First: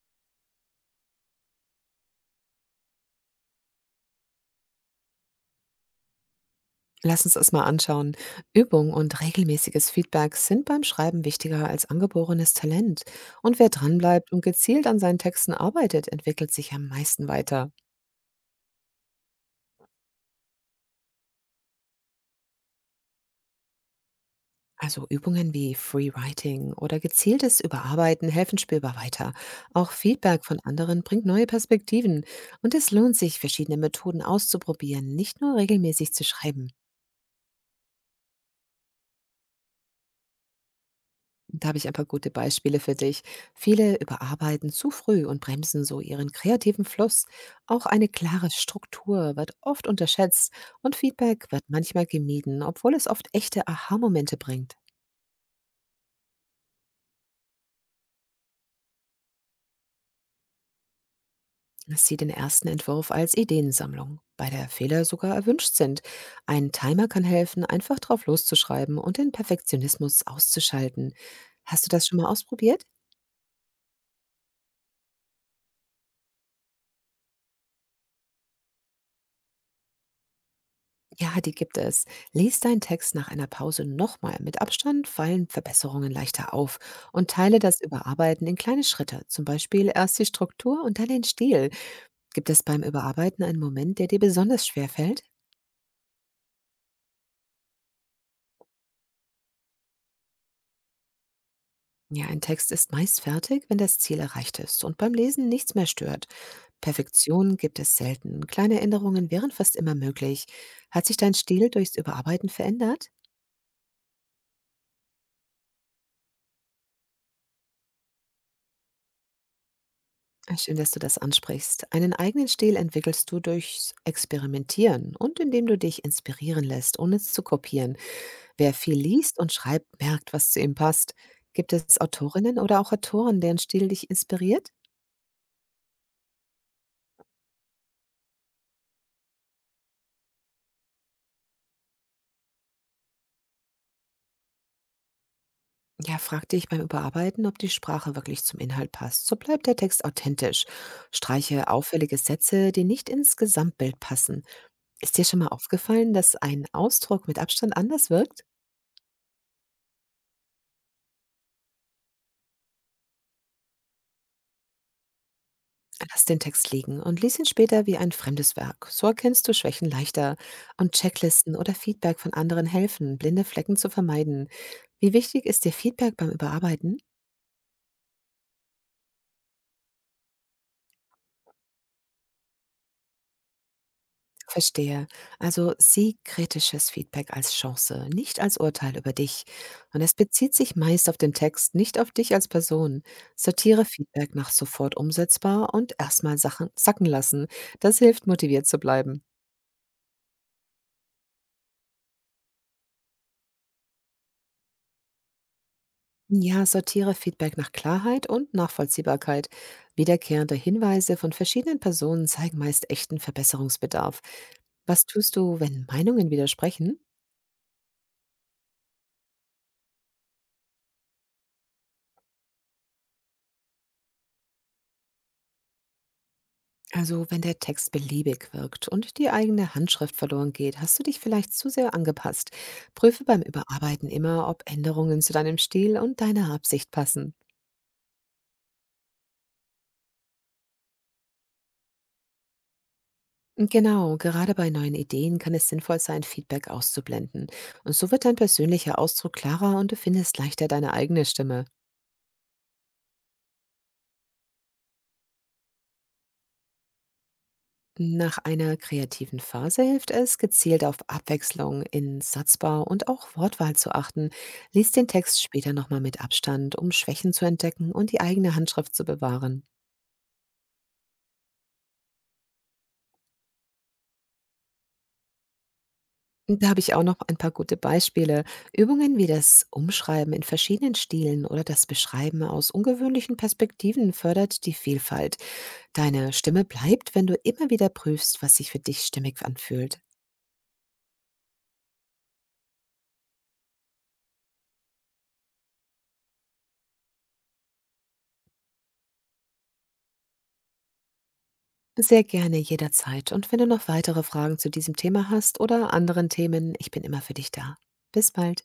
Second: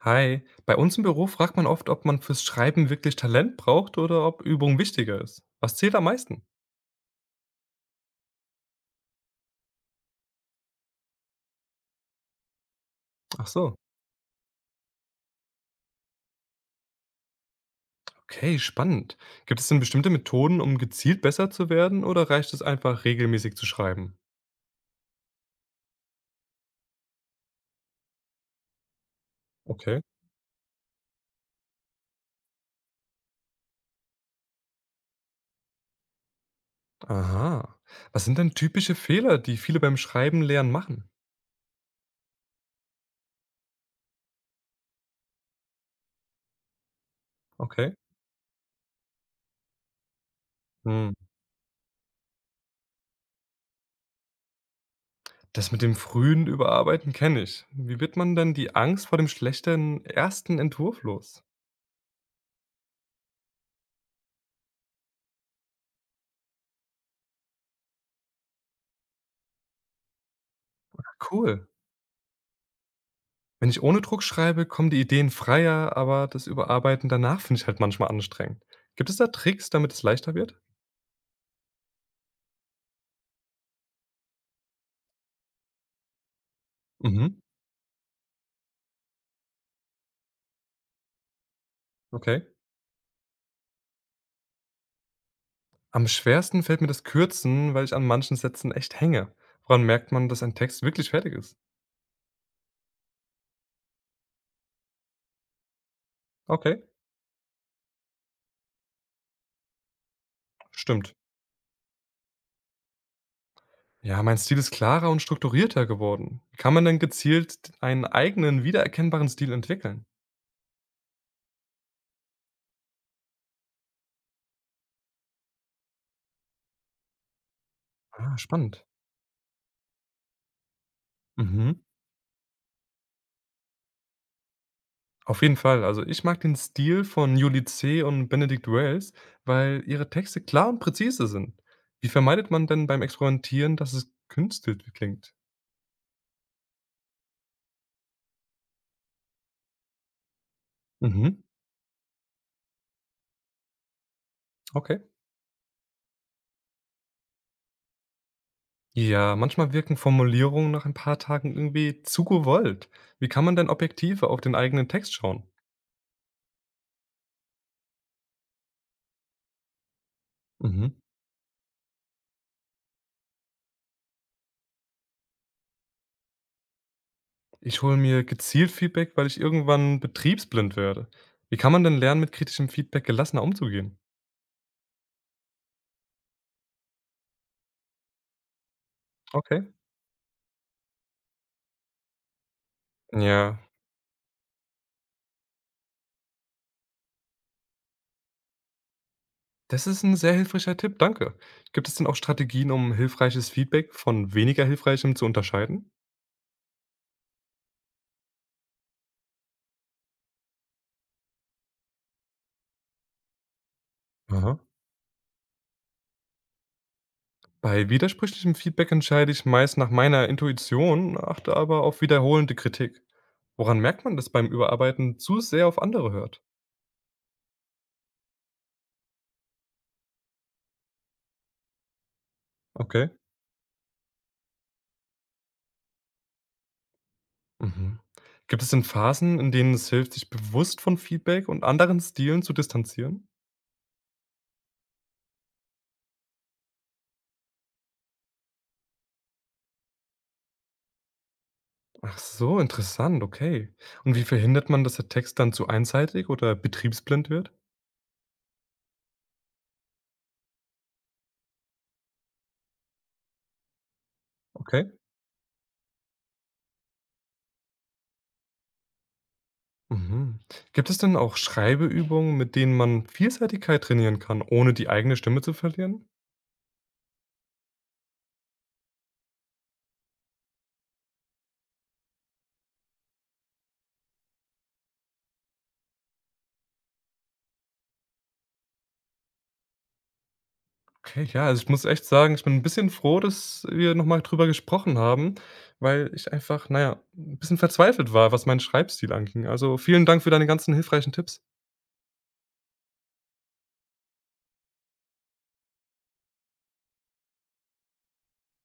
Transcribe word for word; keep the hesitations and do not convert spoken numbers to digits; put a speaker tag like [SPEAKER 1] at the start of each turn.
[SPEAKER 1] Hi, bei uns im Büro fragt man oft, ob man fürs Schreiben wirklich Talent braucht oder ob Übung wichtiger ist. Was zählt am meisten?
[SPEAKER 2] Lass uns das mal anschauen. Übung und regelmäßiges Feedback sind beim Schreiben wichtiger als angeborenes Talent.
[SPEAKER 1] Ach
[SPEAKER 2] Und wer
[SPEAKER 1] so.
[SPEAKER 2] dranbleibt und gezielt an seinen Texten arbeitet, entwickelt sich am meisten weiter.
[SPEAKER 1] Okay, spannend. Gibt es denn bestimmte Methoden, um gezielt besser zu werden oder reicht es einfach, regelmäßig zu schreiben?
[SPEAKER 2] Also Übungen wie Free Writing oder gezieltes Überarbeiten helfen spürbar weiter. Auch
[SPEAKER 1] Okay.
[SPEAKER 2] Feedback von anderen bringt neue Perspektiven. Und es lohnt sich, verschiedene Methoden auszuprobieren, nicht nur regelmäßig zu schreiben.
[SPEAKER 1] Aha. Was sind denn typische Fehler, die viele beim Schreiben lernen machen?
[SPEAKER 2] Da habe ich ein paar gute Beispiele für dich. Viele überarbeiten zu früh und bremsen so ihren kreativen Fluss. Auch
[SPEAKER 1] Okay.
[SPEAKER 2] eine klare Struktur wird oft unterschätzt und
[SPEAKER 1] Hm.
[SPEAKER 2] Feedback wird manchmal gemieden, obwohl es oft echte Aha-Momente bringt.
[SPEAKER 1] Das mit dem frühen Überarbeiten kenne ich. Wie wird man denn die Angst vor dem schlechten ersten Entwurf los?
[SPEAKER 2] Sieh den ersten Entwurf als Ideensammlung, bei der Fehler sogar erwünscht sind. Ein Timer kann helfen, einfach drauf loszuschreiben und den Perfektionismus auszuschalten.
[SPEAKER 1] Cool.
[SPEAKER 2] Hast du das schon mal ausprobiert?
[SPEAKER 1] Wenn ich ohne Druck schreibe, kommen die Ideen freier, aber das Überarbeiten danach finde ich halt manchmal anstrengend. Gibt es da Tricks, damit es leichter wird?
[SPEAKER 2] Ja, die gibt es. Lies deinen Text nach einer Pause nochmal. Mit Abstand fallen Verbesserungen leichter auf und
[SPEAKER 1] Mhm,
[SPEAKER 2] teile das Überarbeiten in kleine Schritte. Zum Beispiel erst die Struktur und dann den Stil.
[SPEAKER 1] okay.
[SPEAKER 2] Gibt es beim Überarbeiten einen Moment, der dir besonders schwer fällt?
[SPEAKER 1] Am schwersten fällt mir das Kürzen, weil ich an manchen Sätzen echt hänge. Woran merkt man, dass ein Text wirklich fertig ist?
[SPEAKER 2] Ja, ein Text ist meist fertig, wenn das Ziel erreicht ist und beim Lesen nichts mehr stört.
[SPEAKER 1] Okay,
[SPEAKER 2] Perfektion gibt es selten. Kleine Änderungen wären fast immer möglich. Hat
[SPEAKER 1] stimmt.
[SPEAKER 2] sich dein Stil durchs Überarbeiten verändert?
[SPEAKER 1] Ja, mein Stil ist klarer und strukturierter geworden. Wie kann man denn gezielt einen eigenen, wiedererkennbaren Stil entwickeln?
[SPEAKER 2] Ah, schön, dass du das ansprichst. Einen eigenen Stil entwickelst du durchs Experimentieren und indem du dich inspirieren lässt, ohne es zu kopieren.
[SPEAKER 1] Ah,
[SPEAKER 2] Wer
[SPEAKER 1] spannend.
[SPEAKER 2] viel liest und schreibt, merkt, was zu ihm passt. Gibt
[SPEAKER 1] Mhm.
[SPEAKER 2] es Autorinnen oder auch Autoren, deren Stil dich inspiriert?
[SPEAKER 1] Auf jeden Fall. Also, ich mag den Stil von Juli C. und Benedict Wells, weil ihre Texte klar und präzise sind. Wie vermeidet man denn beim Experimentieren, dass es künstelt klingt?
[SPEAKER 2] Ja, frag dich beim Überarbeiten, ob die Sprache wirklich zum Inhalt passt. So bleibt der Text authentisch.
[SPEAKER 1] Mhm,
[SPEAKER 2] Streiche auffällige Sätze, die nicht ins Gesamtbild passen.
[SPEAKER 1] okay.
[SPEAKER 2] Ist dir schon mal aufgefallen, dass ein Ausdruck mit Abstand anders wirkt?
[SPEAKER 1] Ja, manchmal wirken Formulierungen nach ein paar Tagen irgendwie zu gewollt. Wie kann man denn objektiver auf den eigenen Text schauen?
[SPEAKER 2] Lass den Text liegen und lies ihn später wie ein fremdes Werk. So erkennst du Schwächen leichter.
[SPEAKER 1] Mhm.
[SPEAKER 2] Und Checklisten oder Feedback von anderen helfen, blinde Flecken zu vermeiden. Wie wichtig ist dir Feedback beim Überarbeiten?
[SPEAKER 1] Ich hole mir gezielt Feedback, weil ich irgendwann betriebsblind werde. Wie kann man denn lernen, mit kritischem Feedback gelassener umzugehen?
[SPEAKER 2] Verstehe. Also sieh kritisches Feedback als Chance, nicht als Urteil über dich.
[SPEAKER 1] Okay.
[SPEAKER 2] Und es bezieht sich meist auf den Text, nicht auf dich als Person.
[SPEAKER 1] Ja,
[SPEAKER 2] Sortiere Feedback nach sofort umsetzbar und erstmal Sachen sacken lassen. Das hilft, motiviert zu bleiben.
[SPEAKER 1] Das ist 'n sehr hilfreicher Tipp, danke. Gibt es denn auch Strategien, um hilfreiches Feedback von weniger hilfreichem zu unterscheiden?
[SPEAKER 2] Ja, sortiere Feedback nach Klarheit und Nachvollziehbarkeit. Wiederkehrende Hinweise von verschiedenen Personen zeigen meist echten Verbesserungsbedarf.
[SPEAKER 1] Aha.
[SPEAKER 2] Was tust du, wenn Meinungen widersprechen?
[SPEAKER 1] Bei widersprüchlichem Feedback entscheide ich meist nach meiner Intuition, achte aber auf wiederholende Kritik. Woran merkt man, dass beim Überarbeiten zu sehr auf andere hört?
[SPEAKER 2] Also wenn der Text beliebig wirkt und die eigene Handschrift verloren geht, hast du dich vielleicht zu sehr angepasst.
[SPEAKER 1] Okay.
[SPEAKER 2] Prüfe beim Überarbeiten immer, ob Änderungen zu deinem Stil und deiner Absicht passen.
[SPEAKER 1] Mhm. Gibt es denn Phasen, in denen es hilft, sich bewusst von Feedback und anderen Stilen zu distanzieren?
[SPEAKER 2] Genau, gerade bei neuen Ideen kann es sinnvoll sein, Feedback auszublenden. Und so wird dein persönlicher Ausdruck klarer und du findest leichter deine eigene Stimme.
[SPEAKER 1] Ach so, interessant, okay. Und wie verhindert man, dass der Text dann zu einseitig oder betriebsblind wird?
[SPEAKER 2] Nach einer kreativen Phase hilft es, gezielt auf Abwechslung in Satzbau und auch Wortwahl zu achten.
[SPEAKER 1] Okay.
[SPEAKER 2] Lies den Text später nochmal mit Abstand, um Schwächen zu entdecken und die eigene Handschrift zu bewahren.
[SPEAKER 1] Mhm. Gibt es denn auch Schreibeübungen, mit denen man Vielseitigkeit trainieren kann, ohne die eigene Stimme zu verlieren?
[SPEAKER 2] Und da habe ich auch noch ein paar gute Beispiele. Übungen wie das Umschreiben in verschiedenen Stilen oder das Beschreiben aus ungewöhnlichen Perspektiven fördert die Vielfalt. Deine Stimme bleibt, wenn du immer wieder prüfst, was sich für dich stimmig anfühlt.
[SPEAKER 1] Okay, ja, also ich muss echt sagen, ich bin ein bisschen froh, dass wir nochmal drüber gesprochen haben, weil ich einfach, naja, ein bisschen verzweifelt war, was meinen Schreibstil anging. Also, vielen Dank für deine ganzen hilfreichen Tipps.
[SPEAKER 2] Sehr gerne jederzeit. Und wenn du noch weitere Fragen zu diesem Thema hast oder anderen Themen, ich bin immer für dich da. Bis bald.